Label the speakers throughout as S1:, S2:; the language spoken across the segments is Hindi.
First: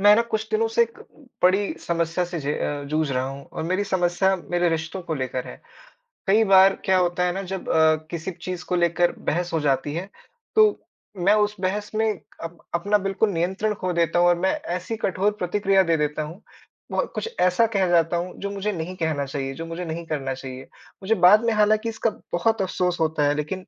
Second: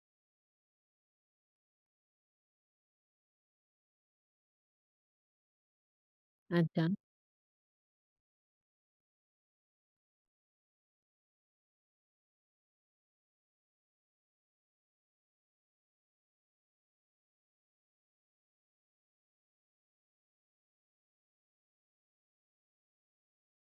S1: मैं ना कुछ दिनों से एक बड़ी समस्या से जूझ रहा हूँ और मेरी समस्या मेरे रिश्तों को लेकर है। कई बार
S2: अच्छा।
S1: क्या होता है ना जब किसी चीज को लेकर बहस हो जाती है, तो मैं उस बहस में अपना बिल्कुल नियंत्रण खो देता हूँ और मैं ऐसी कठोर प्रतिक्रिया दे देता हूँ, बहुत कुछ ऐसा कह जाता हूँ जो मुझे नहीं कहना चाहिए, जो मुझे नहीं करना चाहिए। मुझे बाद में हालांकि इसका बहुत अफसोस होता है, लेकिन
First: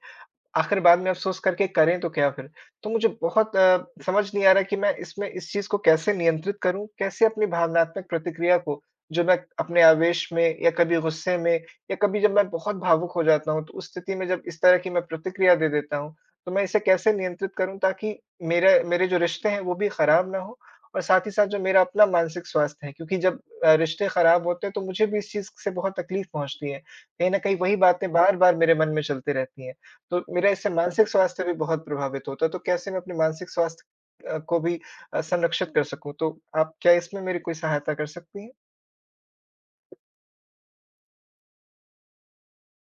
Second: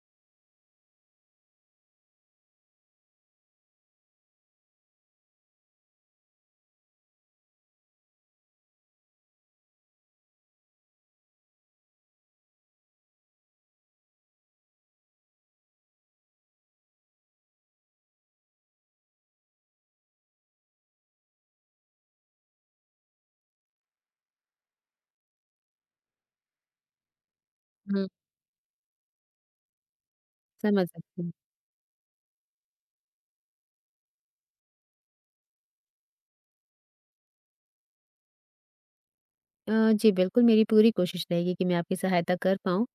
S1: आखिर बाद में अफ़सोस करके करें तो क्या फिर? तो मुझे बहुत समझ नहीं आ रहा कि मैं इसमें इस चीज़ को कैसे नियंत्रित करूँ? कैसे अपनी भावनात्मक प्रतिक्रिया को, जो मैं अपने आवेश में या कभी गुस्से में या कभी जब मैं बहुत भावुक हो जाता हूँ, तो उस स्थिति में जब इस तरह की मैं प्रतिक्रिया दे देता हूँ, तो मैं इसे कैसे नियंत्रित करूँ ताकि मेरे मेरे जो रिश्ते हैं वो भी ख़राब ना हो और साथ ही साथ जो मेरा अपना मानसिक स्वास्थ्य है, क्योंकि जब रिश्ते ख़राब होते हैं तो मुझे भी इस चीज़ से बहुत तकलीफ़ पहुँचती है। कहीं न कहीं वही
S2: हुँ।
S1: बातें बार-बार मेरे मन में चलती रहती हैं। तो मेरा इससे
S2: समझ
S1: मानसिक
S2: सकती हूँ।
S1: स्वास्थ्य भी बहुत प्रभावित होता है, तो कैसे मैं अपने मानसिक स्वास्थ्य को भी संरक्षित कर सकूँ? तो आप क्या इसमें मेरी कोई सहायता कर सकती हैं?
S2: जी, बिल्कुल मेरी पूरी कोशिश रहेगी कि मैं आपकी सहायता कर पाऊँ।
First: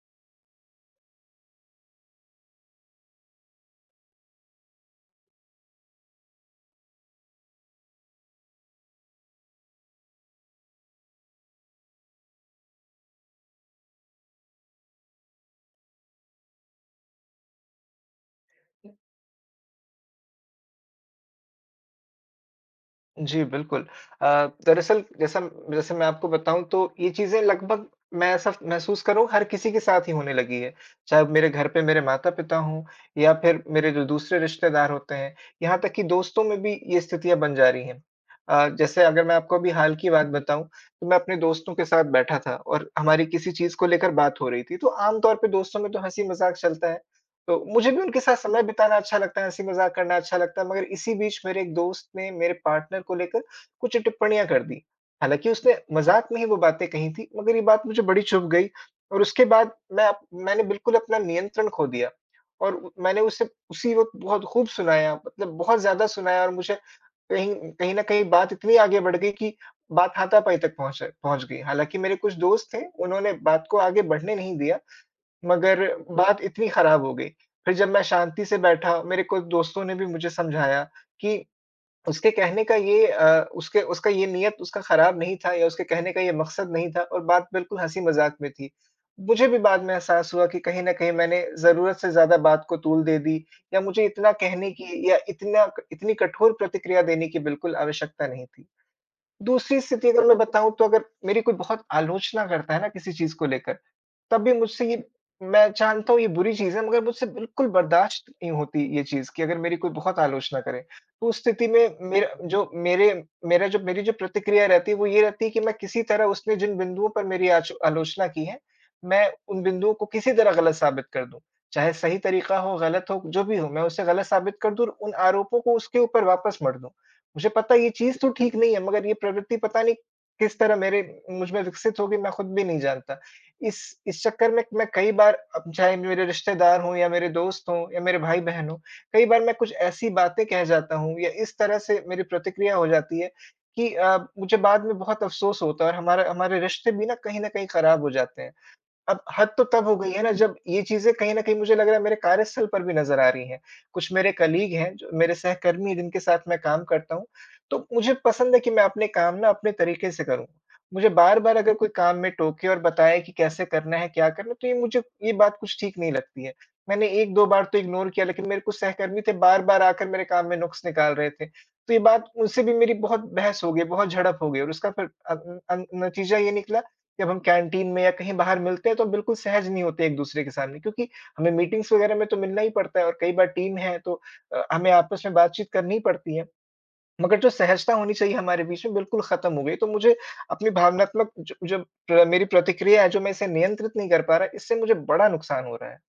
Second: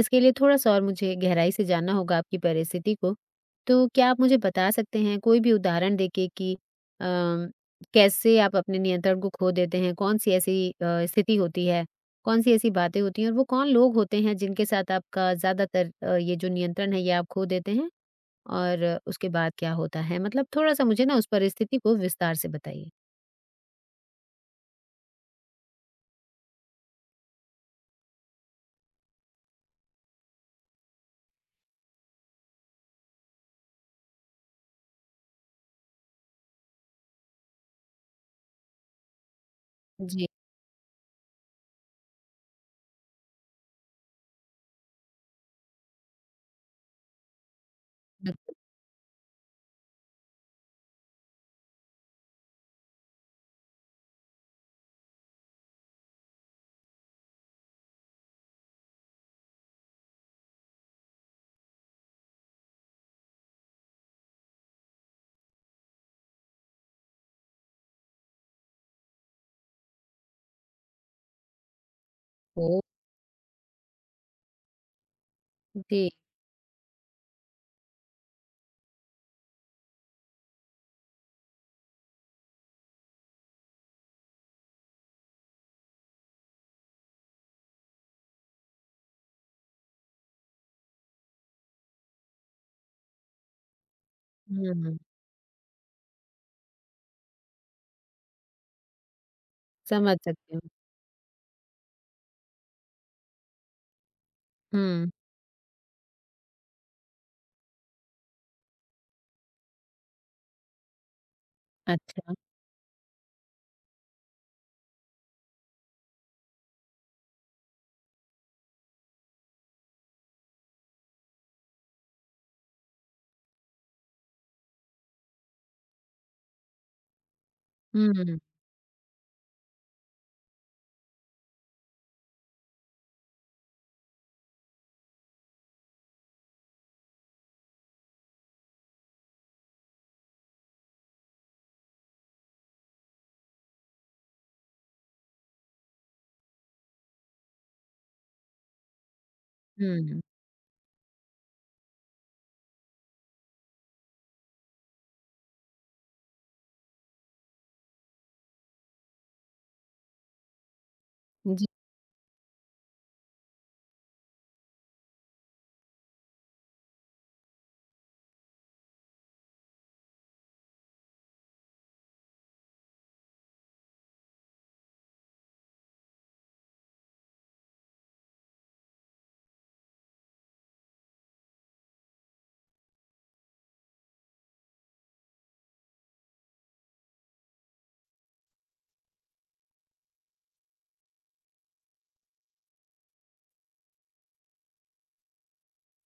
S2: इसके लिए थोड़ा-सा और मुझे गहराई से जानना होगा आपकी परिस्थिति को। तो क्या आप मुझे बता सकते हैं कोई भी उदाहरण देके कि अ, कैसे आप अपने नियंत्रण को खो देते हैं? कौन-सी ऐसी स्थिति होती है? कौन-सी ऐसी बातें होती हैं? और वो कौन लोग होते हैं जिनके साथ आपका ज़्यादातर ये जो नियंत्रण है ये आप खो देते हैं? और उसके बाद क्या होता है? मतलब थोड़ा-सा मुझे ना उस परिस्थिति को विस्तार से बताइए।
S1: जी, बिल्कुल। अ, दरअसल जैसा जैसे मैं आपको बताऊँ तो ये चीज़ें लगभग, मैं ऐसा महसूस कर रहा हूँ, हर किसी के साथ ही होने लगी है। चाहे मेरे घर पे मेरे माता-पिता हों या फिर मेरे जो दूसरे रिश्तेदार होते हैं, यहाँ तक कि दोस्तों में भी ये स्थितियाँ बन जा रही हैं। जैसे अगर मैं आपको अभी हाल की बात
S2: जी,
S1: बताऊँ, तो मैं अपने दोस्तों के साथ बैठा था और हमारी किसी चीज़ को लेकर बात हो रही थी। तो आम तौर पे दोस्तों में तो हँसी-मज़ाक चलता है। तो मुझे भी उनके साथ समय बिताना अच्छा लगता है, हँसी-मज़ाक करना अच्छा लगता है, मगर इसी बीच मेरे एक दोस्त ने मेरे पार्टनर को लेकर कुछ टिप्पणियाँ कर दी। हालाँकि उसने मज़ाक में ही वो बातें कही थी, मगर ये बात मुझे बड़ी चुभ गई और उसके बाद मैंने बिल्कुल अपना नियंत्रण खो दिया और उ मैंने उसे उसी वक़्त बहुत खूब सुनाया, मतलब बहुत ज़्यादा सुनाया और मुझे कहीं कहीं न कहीं बात इतनी आगे बढ़ गई कि बात हाथापाई तक पहुँच पहुँच गई। हालाँकि मेरे कुछ दोस्त
S2: बिल्कुल।
S1: थे, उन्होंने बात को आगे बढ़ने नहीं दिया, मगर
S2: जी।
S1: बात इतनी खराब हो गई। फिर जब मैं शांति से बैठा, मेरे कुछ दोस्तों ने भी मुझे समझाया कि उसके कहने का ये अ, उसके उसका ये नियत उसका खराब नहीं था या उसके कहने का ये मकसद नहीं था और बात बिल्कुल हँसी-मज़ाक में थी। मुझे भी बाद में एहसास हुआ कि कहीं न कहीं मैंने ज़रूरत से ज़्यादा बात को तूल दे दी या मुझे इतना कहने
S2: हुँ।
S1: की या इतना इतनी कठोर प्रतिक्रिया देने की बिल्कुल आवश्यकता नहीं थी। दूसरी स्थिति
S2: समझ
S1: अगर मैं
S2: सकती हूँ।
S1: बताऊँ, तो अगर मेरी कोई बहुत आलोचना करता है ना किसी चीज़ को लेकर, तब भी मुझसे ये,
S2: हुँ।
S1: मैं जानता हूँ ये बुरी चीज़ है, मगर मुझसे बिल्कुल बर्दाश्त नहीं होती ये चीज़ कि अगर मेरी कोई बहुत आलोचना करे। तो उस स्थिति में मेरा
S2: अच्छा।
S1: जो मेरे मेरा जो मेरी जो प्रतिक्रिया रहती है वो ये रहती है कि मैं किसी तरह उसने जिन बिंदुओं पर मेरी आच आलोचना की है, मैं उन बिंदुओं को किसी तरह गलत साबित कर दूँ। चाहे सही तरीका हो, गलत हो, जो भी हो, मैं उसे गलत साबित कर दूँ और उन आरोपों को उसके ऊपर वापस मढ़ दूँ। मुझे पता है ये चीज़ तो
S2: हुँ।
S1: ठीक नहीं है, मगर ये प्रवृत्ति पता नहीं किस तरह मेरे मुझ में विकसित होगी, मैं खुद भी नहीं जानता। इस इस चक्कर में मैं कई बार, अब चाहे मेरे रिश्तेदार हों या मेरे दोस्त हों या मेरे भाई-बहन हों, कई बार मैं कुछ ऐसी बातें कह जाता हूँ या इस तरह से मेरी प्रतिक्रिया हो जाती है कि मुझे बाद में बहुत अफ़सोस होता है और हमारा हमारे रिश्ते भी ना कहीं न कहीं खराब हो जाते हैं। अब हद तो तब हो गई
S2: हुँ।
S1: है ना, जब ये चीज़ें कहीं न कहीं मुझे लग रहा है मेरे कार्यस्थल पर भी नज़र आ रही हैं। कुछ मेरे कलीग हैं, जो मेरे सहकर्मी हैं, जिनके साथ मैं काम करता हूँ, तो मुझे पसंद है कि मैं अपने काम ना अपने तरीके से करूँ। मुझे बार-बार
S2: जी।
S1: अगर कोई काम में टोके और बताए कि कैसे करना है, क्या करना है, तो ये मुझे ये बात कुछ ठीक नहीं लगती है। मैंने 1-2 बार तो इग्नोर किया, लेकिन मेरे कुछ सहकर्मी थे बार-बार आकर मेरे काम में नुक्स निकाल रहे थे। तो ये बात उनसे भी मेरी बहुत बहस हो गई, बहुत झड़प हो गई और उसका फिर नतीजा ये निकला, जब हम कैंटीन में या कहीं बाहर मिलते हैं तो बिल्कुल सहज नहीं होते एक-दूसरे के सामने, क्योंकि हमें मीटिंग्स वगैरह में तो मिलना ही पड़ता है और कई बार टीम है तो हमें आपस में बातचीत करनी ही पड़ती है। मगर जो सहजता होनी चाहिए हमारे बीच में बिल्कुल ख़त्म हो गई। तो मुझे अपनी भावनात्मक जो जो प्र मेरी प्रतिक्रिया है जो, मैं इसे नियंत्रित नहीं कर पा रहा, इससे मुझे बड़ा नुकसान हो रहा है।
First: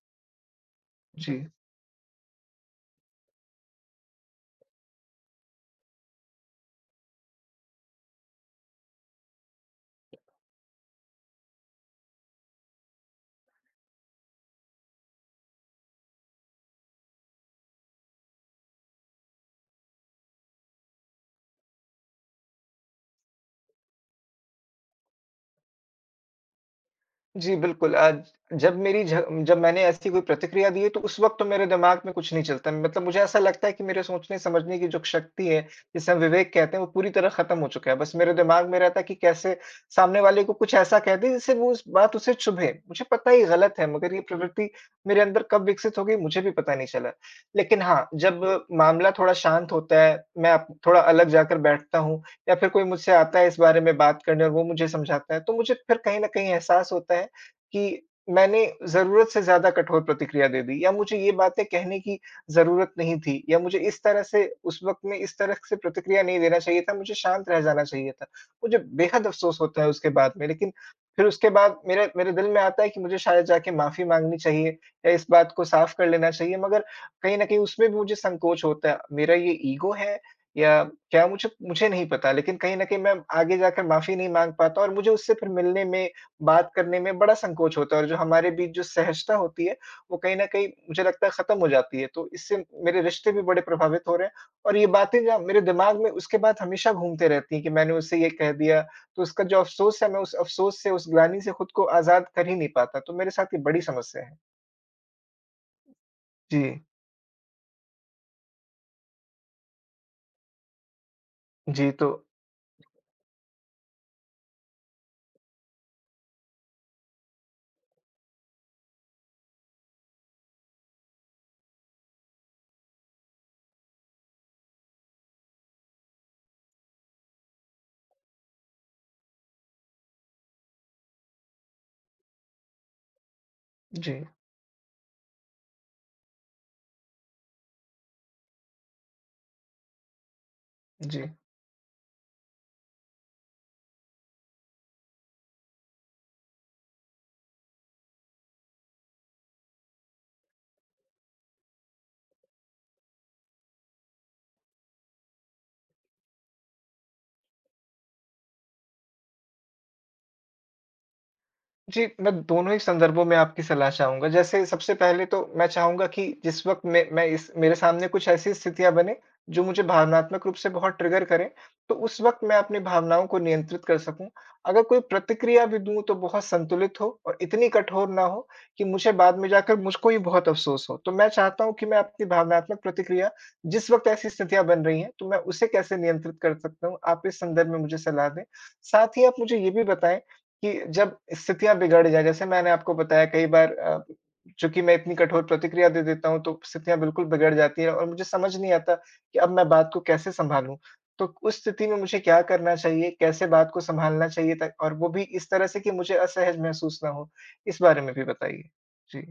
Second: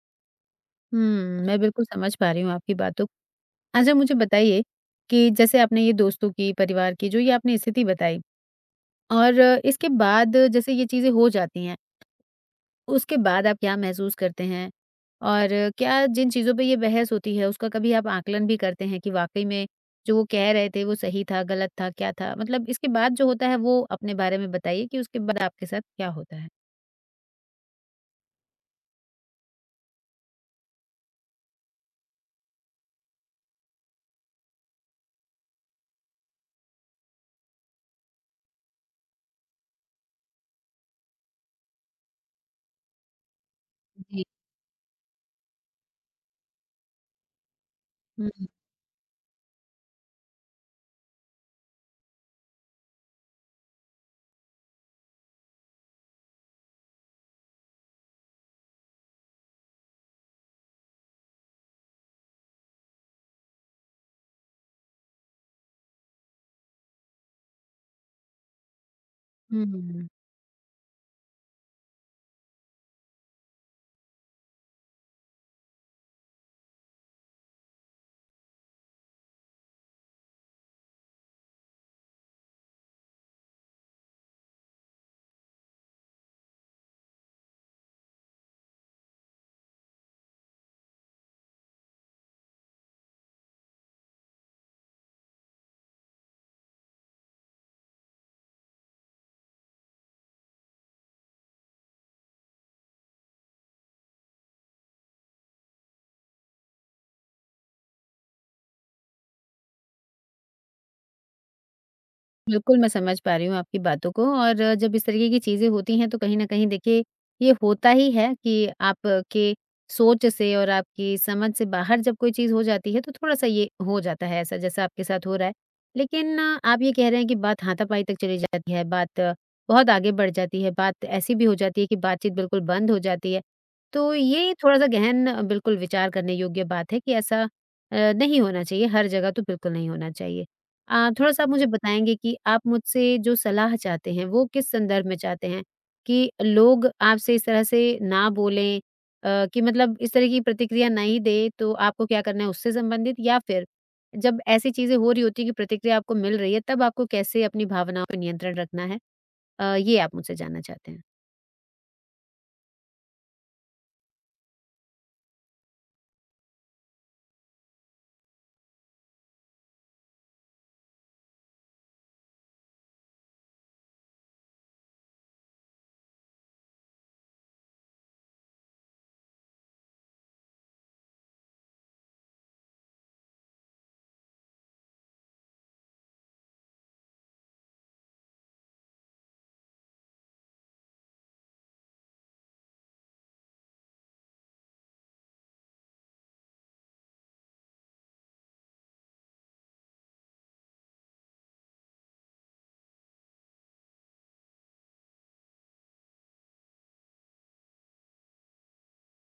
S2: हुँ।
S1: जी।
S2: मैं बिल्कुल समझ पा रही हूँ आपकी बातों को। अच्छा, मुझे बताइए कि जैसे आपने ये दोस्तों की, परिवार की जो ये आपने स्थिति बताई और इसके बाद जैसे ये चीज़ें हो जाती हैं, उसके बाद आप क्या महसूस करते हैं? और क्या जिन चीज़ों पे ये बहस होती है उसका कभी आप आकलन भी करते हैं कि वाक़ई में जो वो कह रहे थे वो सही था, गलत था, क्या था? मतलब इसके बाद जो होता है वो अपने बारे में बताइए कि उसके बाद आपके साथ क्या होता है?
S1: जी, बिल्कुल। जब मेरी झ जब मैंने ऐसी कोई प्रतिक्रिया दी है तो उस वक़्त तो मेरे दिमाग में कुछ नहीं चलता। मतलब मुझे ऐसा लगता है कि मेरे सोचने-समझने की जो शक्ति है, जिसे हम विवेक कहते हैं, वो पूरी तरह ख़त्म हो चुका है। बस मेरे दिमाग में रहता है कि कैसे सामने वाले को कुछ ऐसा कह दें जिससे वो उस बात उसे चुभे। मुझे पता है ये गलत है, मगर ये प्रवृत्ति मेरे अंदर कब विकसित हो गई, मुझे भी पता नहीं चला। लेकिन हाँ, जब
S2: हुँ।
S1: मामला थोड़ा शांत होता है, मैं अप थोड़ा अलग जाकर बैठता हूँ या फिर कोई मुझसे आता है इस बारे में बात करने और वो मुझे समझाता है, तो मुझे फिर कहीं न कहीं एहसास होता है कि मैंने ज़रूरत से ज़्यादा कठोर प्रतिक्रिया दे दी या मुझे ये बातें कहने की ज़रूरत नहीं थी या मुझे इस तरह से उस वक़्त में इस तरह से प्रतिक्रिया नहीं देना चाहिए था, मुझे शांत रह जाना चाहिए था। मुझे बेहद अफ़सोस होता है
S2: हुँ।
S1: उसके बाद में, लेकिन फिर उसके बाद मेरे मेरे दिल में आता है कि मुझे शायद जाके माफ़ी माँगनी चाहिए या इस बात को साफ़ कर लेना चाहिए, मगर कहीं न कहीं उसमें भी मुझे संकोच होता है। मेरा ये ईगो है या क्या मुझे मुझे नहीं पता, लेकिन कहीं न कहीं मैं आगे जाकर माफ़ी नहीं माँग पाता और मुझे उससे फिर मिलने में, बात करने में बड़ा संकोच होता है और जो हमारे बीच जो सहजता होती है, वो कहीं न कहीं मुझे लगता है खत्म हो जाती है। तो इससे मेरे रिश्ते भी बड़े प्रभावित हो रहे हैं और ये बातें ना मेरे दिमाग में उसके बाद हमेशा घूमते रहती हैं कि मैंने उसे ये कह दिया, तो उसका जो अफ़सोस है, मैं उस अफ़सोस से, उस ग्लानि से खुद को आज़ाद कर ही नहीं पाता। तो मेरे साथ ये बड़ी समस्या है। जी। जी, तो।
S2: बिल्कुल, मैं समझ पा रही हूँ आपकी बातों को और जब इस तरीके की चीज़ें होती हैं तो कहीं न कहीं देखिए ये होता ही है कि आपके सोच से और आपकी समझ से बाहर जब कोई चीज़ हो जाती है तो थोड़ा-सा ये हो जाता है ऐसा जैसा आपके साथ हो रहा है। लेकिन आप ये कह रहे हैं कि बात हाथापाई तक चली जाती है, बात बहुत आगे बढ़ जाती है, बात ऐसी भी हो जाती है कि बातचीत बिल्कुल बंद हो जाती है। तो
S1: जी,
S2: ये थोड़ा-सा गहन बिल्कुल विचार करने योग्य बात है कि ऐसा नहीं होना चाहिए, हर जगह तो बिल्कुल नहीं होना चाहिए।
S1: जी।
S2: थोड़ा-सा आप मुझे बताएँगे कि आप मुझसे जो सलाह चाहते हैं, वो किस संदर्भ में चाहते हैं? कि लोग आपसे इस तरह से ना बोलें, कि मतलब इस तरह की प्रतिक्रिया नहीं दें, तो आपको क्या करना है उससे संबंधित? या फिर जब ऐसी चीज़ें हो रही होती हैं कि प्रतिक्रिया आपको मिल रही है, तब आपको कैसे अपनी भावनाओं पे नियंत्रण रखना है? ये आप मुझसे जानना चाहते हैं।
S1: जी, मैं दोनों ही संदर्भों में आपकी सलाह चाहूँगा। जैसे सबसे पहले तो मैं चाहूँगा कि जिस वक़्त मैं इस मेरे सामने कुछ ऐसी स्थितियाँ बने, जो मुझे भावनात्मक रूप से बहुत ट्रिगर करें, तो उस वक़्त मैं अपनी भावनाओं को नियंत्रित कर सकूँ। अगर कोई प्रतिक्रिया भी दूँ तो बहुत संतुलित हो और इतनी कठोर ना हो कि मुझे बाद में जाकर मुझको ही बहुत अफ़सोस हो। तो मैं चाहता हूँ कि मैं अपनी भावनात्मक प्रतिक्रिया, जिस वक़्त ऐसी स्थितियाँ बन रही हैं, तो मैं उसे कैसे नियंत्रित कर सकता हूँ? आप इस संदर्भ में मुझे सलाह दें। साथ ही आप मुझे ये भी बताएँ कि जब स्थितियाँ बिगड़ जाए, जैसे मैंने आपको बताया कई बार, चूँकि मैं इतनी कठोर प्रतिक्रिया दे देता हूँ, तो स्थितियाँ बिल्कुल बिगड़ जाती हैं और मुझे समझ नहीं आता कि अब मैं बात को कैसे सँभालूँ? तो उस स्थिति में मुझे क्या करना चाहिए? कैसे बात को सँभालना चाहिए ता, और वो भी इस तरह से कि मुझे असहज महसूस ना हो? इस बारे में भी बताइए। जी,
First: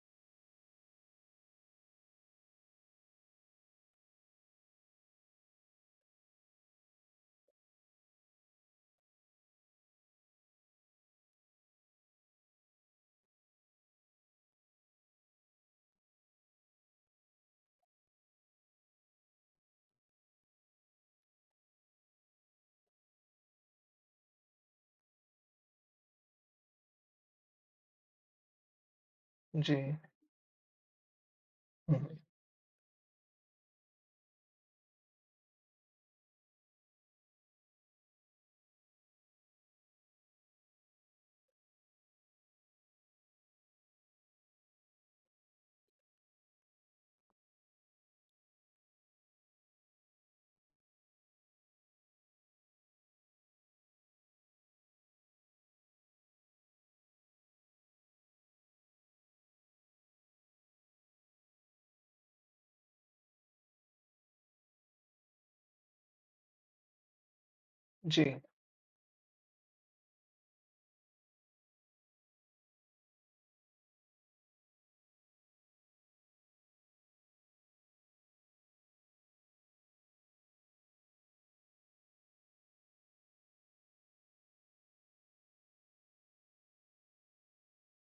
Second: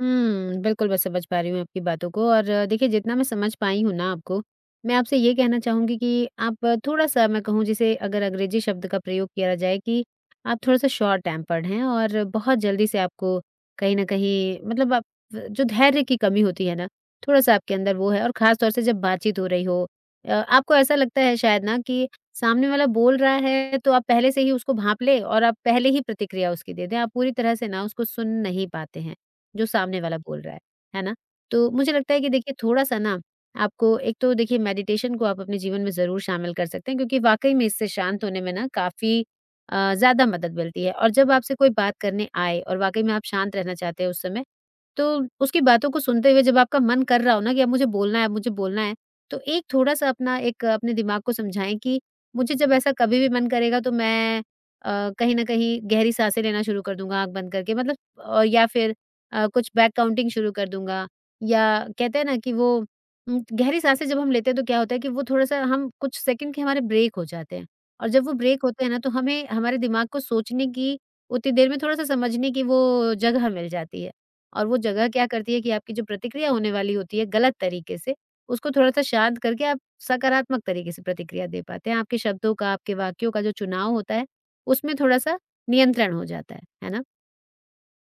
S2: बिल्कुल मैं समझ पा रही हूँ आपकी बातों को और देखिए जितना मैं समझ पाई हूँ ना आपको, मैं आपसे ये कहना चाहूँगी कि आप थोड़ा-सा, मैं कहूँ जिसे, अगर अंग्रेजी शब्द का प्रयोग किया जाए कि आप थोड़ा-सा शॉर्ट टेम्पर्ड हैं और बहुत जल्दी से आपको कहीं न कहीं, मतलब आप, जो धैर्य की कमी होती है ना, थोड़ा-सा आपके अंदर वो है। और ख़ास तौर से जब बातचीत हो रही हो आपको ऐसा लगता है शायद ना कि सामने वाला बोल रहा है तो आप पहले से ही उसको भाँप लें और आप पहले ही प्रतिक्रिया उसकी दे दें, आप पूरी तरह से ना उसको सुन नहीं पाते हैं। जो
S1: जी।
S2: सामने वाला बोल रहा है ना? तो मुझे
S1: हुँ,
S2: लगता
S1: हुँ।
S2: है कि देखिए, थोड़ा-सा ना, आपको एक तो देखिए मेडिटेशन को आप अपने जीवन में ज़रूर शामिल कर सकते हैं, क्योंकि वाक़ई में इससे शांत होने में ना काफ़ी ज़्यादा मदद मिलती है। और जब आपसे कोई बात करने आए और वाक़ई में आप शांत रहना चाहते हैं उस समय, तो उसकी बातों को सुनते हुए जब आपका मन कर रहा हो ना कि अब मुझे बोलना है, अब मुझे बोलना है, तो एक थोड़ा-सा अपना, एक अपने दिमाग को समझाएँ कि मुझे जब ऐसा कभी भी मन करेगा तो मैं कहीं न कहीं गहरी साँसें लेना शुरू कर दूँगा आँख बंद करके, मतलब या फिर कुछ बैक काउंटिंग शुरू कर दूँगा। या कहते हैं ना कि वो गहरी साँसें जब हम लेते हैं तो क्या होता है कि वो थोड़ा-सा हम कुछ सेकंड के हमारे ब्रेक हो जाते हैं, और
S1: जी,
S2: जब वो ब्रेक होते हैं ना तो हमें, हमारे दिमाग को सोचने की उतनी देर में थोड़ा-सा समझने की वो जगह मिल जाती है। और वो जगह क्या करती है कि आपकी जो प्रतिक्रिया होने वाली होती है गलत तरीके से, उसको थोड़ा-सा शांत करके आप सकारात्मक तरीके से प्रतिक्रिया दे पाते हैं। आपके शब्दों का, आपके वाक्यों का जो चुनाव होता है, उसमें थोड़ा-सा नियंत्रण हो जाता है। है ना?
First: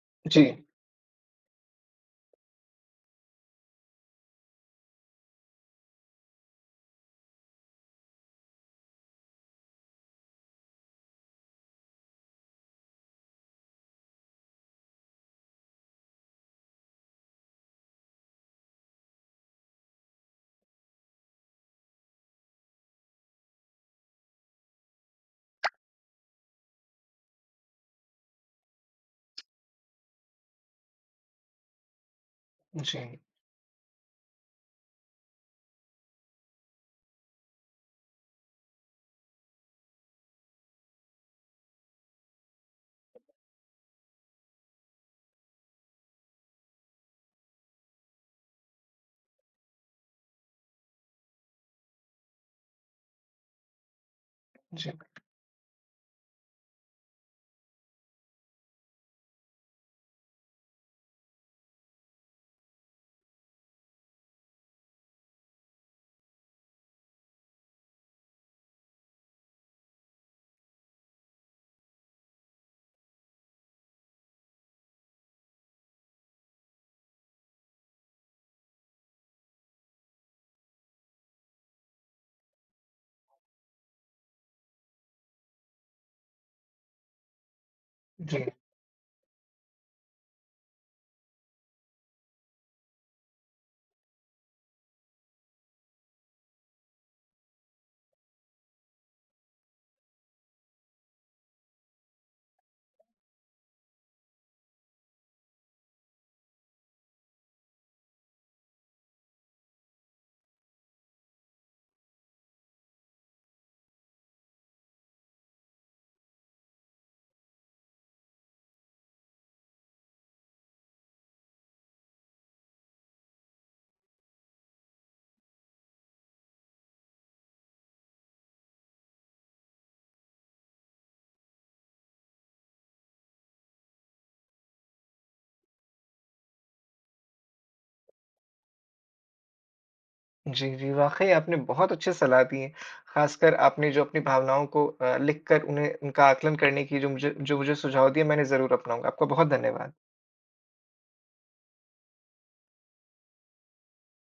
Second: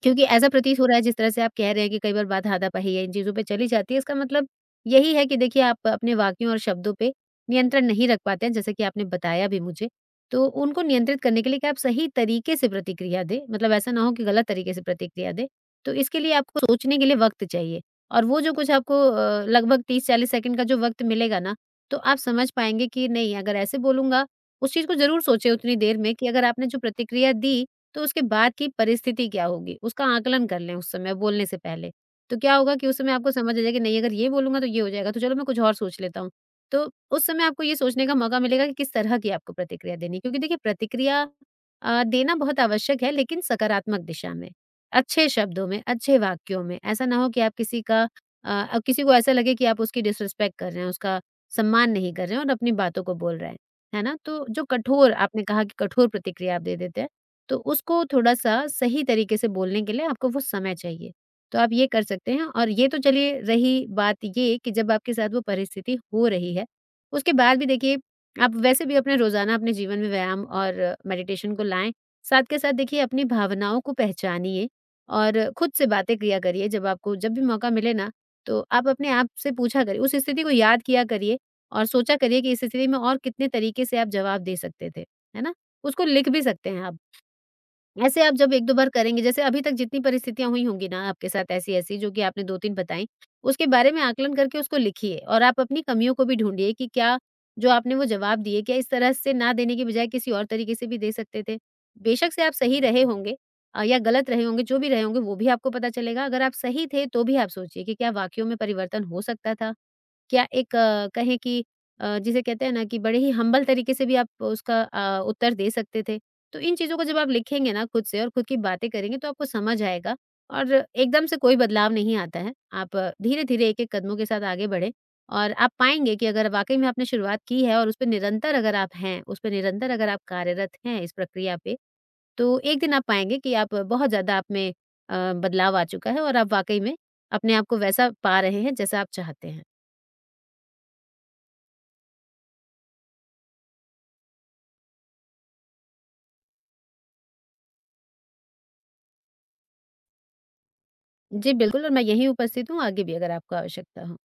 S2: क्योंकि
S1: जी,
S2: ऐसा प्रतीत हो रहा है जिस तरह से आप कह रहे हैं कि कई बार बात हाथापाई या इन चीज़ों पे चली जाती है, इसका मतलब यही है कि देखिए आप अपने वाक्यों और शब्दों पे नियंत्रण नहीं रख पाते हैं, जैसा कि आपने बताया भी मुझे। तो उनको नियंत्रित करने के लिए क्या आप सही तरीके से प्रतिक्रिया दें, मतलब ऐसा ना हो कि गलत तरीके से प्रतिक्रिया दें। तो इसके लिए आपको सोचने के लिए वक़्त चाहिए, और वो जो कुछ आपको लगभग 30-40 सेकंड का जो वक़्त मिलेगा ना, तो आप समझ पाएँगे कि नहीं, अगर ऐसे बोलूँगा, उस चीज़ को ज़रूर सोचें उतनी देर में कि अगर आपने जो प्रतिक्रिया दी तो उसके बाद की परिस्थिति क्या होगी, उसका आकलन कर लें उस समय बोलने से पहले। तो क्या होगा कि उस
S1: जी,
S2: समय आपको समझ आ जाएगा कि नहीं, अगर ये बोलूँगा तो ये हो जाएगा, तो चलो मैं कुछ और सोच लेता हूँ। तो उस समय आपको ये सोचने का मौका मिलेगा कि किस तरह की आपको प्रतिक्रिया देनी है, क्योंकि देखिए प्रतिक्रिया देना बहुत आवश्यक है, लेकिन सकारात्मक दिशा में, अच्छे शब्दों में, अच्छे वाक्यों में। ऐसा ना हो कि आप किसी का किसी को ऐसा लगे कि आप उसकी डिसरिस्पेक्ट कर रहे हैं, उसका सम्मान नहीं कर रहे हैं और अपनी बातों को बोल रहे हैं, है ना? तो जो
S1: जी,
S2: कठोर आपने कहा कि कठोर प्रतिक्रिया आप दे देते हैं, तो उसको थोड़ा-सा सही तरीके से बोलने के लिए आपको वो समय चाहिए। तो आप ये कर सकते हैं। और ये तो चलिए रही बात ये कि जब आपके साथ वो परिस्थिति हो रही है, उसके बाद भी देखिए आप वैसे भी अपने रोज़ाना, अपने जीवन में व्यायाम और मेडिटेशन को लाएँ। साथ के साथ देखिए अपनी भावनाओं को पहचानिए और खुद से बातें किया करिए। जब आपको, जब भी मौका मिले ना, तो आप अपने आप से पूछा करिए, उस स्थिति को याद किया करिए और सोचा करिए कि इस स्थिति में और कितने तरीके से आप जवाब दे सकते थे, है ना? उसको लिख भी सकते हैं आप। ऐसे आप
S1: जी।
S2: जब 1-2 बार करेंगे, जैसे अभी तक जितनी परिस्थितियाँ हुई होंगी ना आपके साथ ऐसी-ऐसी, जो कि आपने 2-3 बताई, उसके बारे में आकलन करके उसको लिखिए और आप अपनी कमियों को भी ढूँढिए कि क्या जो आपने वो जवाब दिए, क्या इस तरह से ना देने के बजाय किसी और तरीके से भी दे सकते थे? बेशक से आप सही रहे होंगे या गलत रहे होंगे, जो भी रहे होंगे वो भी आपको पता चलेगा। अगर आप सही थे तो भी आप सोचिए कि क्या वाक़ई में परिवर्तन हो सकता था? क्या एक कहें कि जिसे कहते हैं ना कि बड़े ही हम्बल तरीके से भी आप उसका उत्तर दे सकते थे। तो इन चीज़ों को जब आप लिखेंगे ना खुद से और खुद की बातें करेंगे तो आपको समझ आएगा। और एकदम से कोई बदलाव नहीं आता है। आप धीरे-धीरे, एक-एक कदमों के साथ आगे बढ़ें और आप पाएँगे कि अगर वाक़ई में आपने शुरुआत की है और उस पे निरंतर अगर आप हैं, उस पे निरंतर अगर आप कार्यरत हैं इस प्रक्रिया पे, तो एक दिन आप पाएँगे कि आप, बहुत ज़्यादा आप में बदलाव आ चुका है और आप वाक़ई में अपने आप को वैसा पा रहे हैं जैसा आप चाहते हैं।
S1: जी, जी, वाक़ई आपने बहुत अच्छी सलाह दी है। ख़ासकर आपने जो अपनी भावनाओं को लिखकर उन्हें उनका आकलन करने की जो मुझे सुझाव दिए, मैंने ज़रूर अपनाऊँगा। आपका बहुत धन्यवाद।
S2: जी, बिल्कुल। और मैं यहीं उपस्थित हूँ, आगे भी अगर आपको आवश्यकता हो।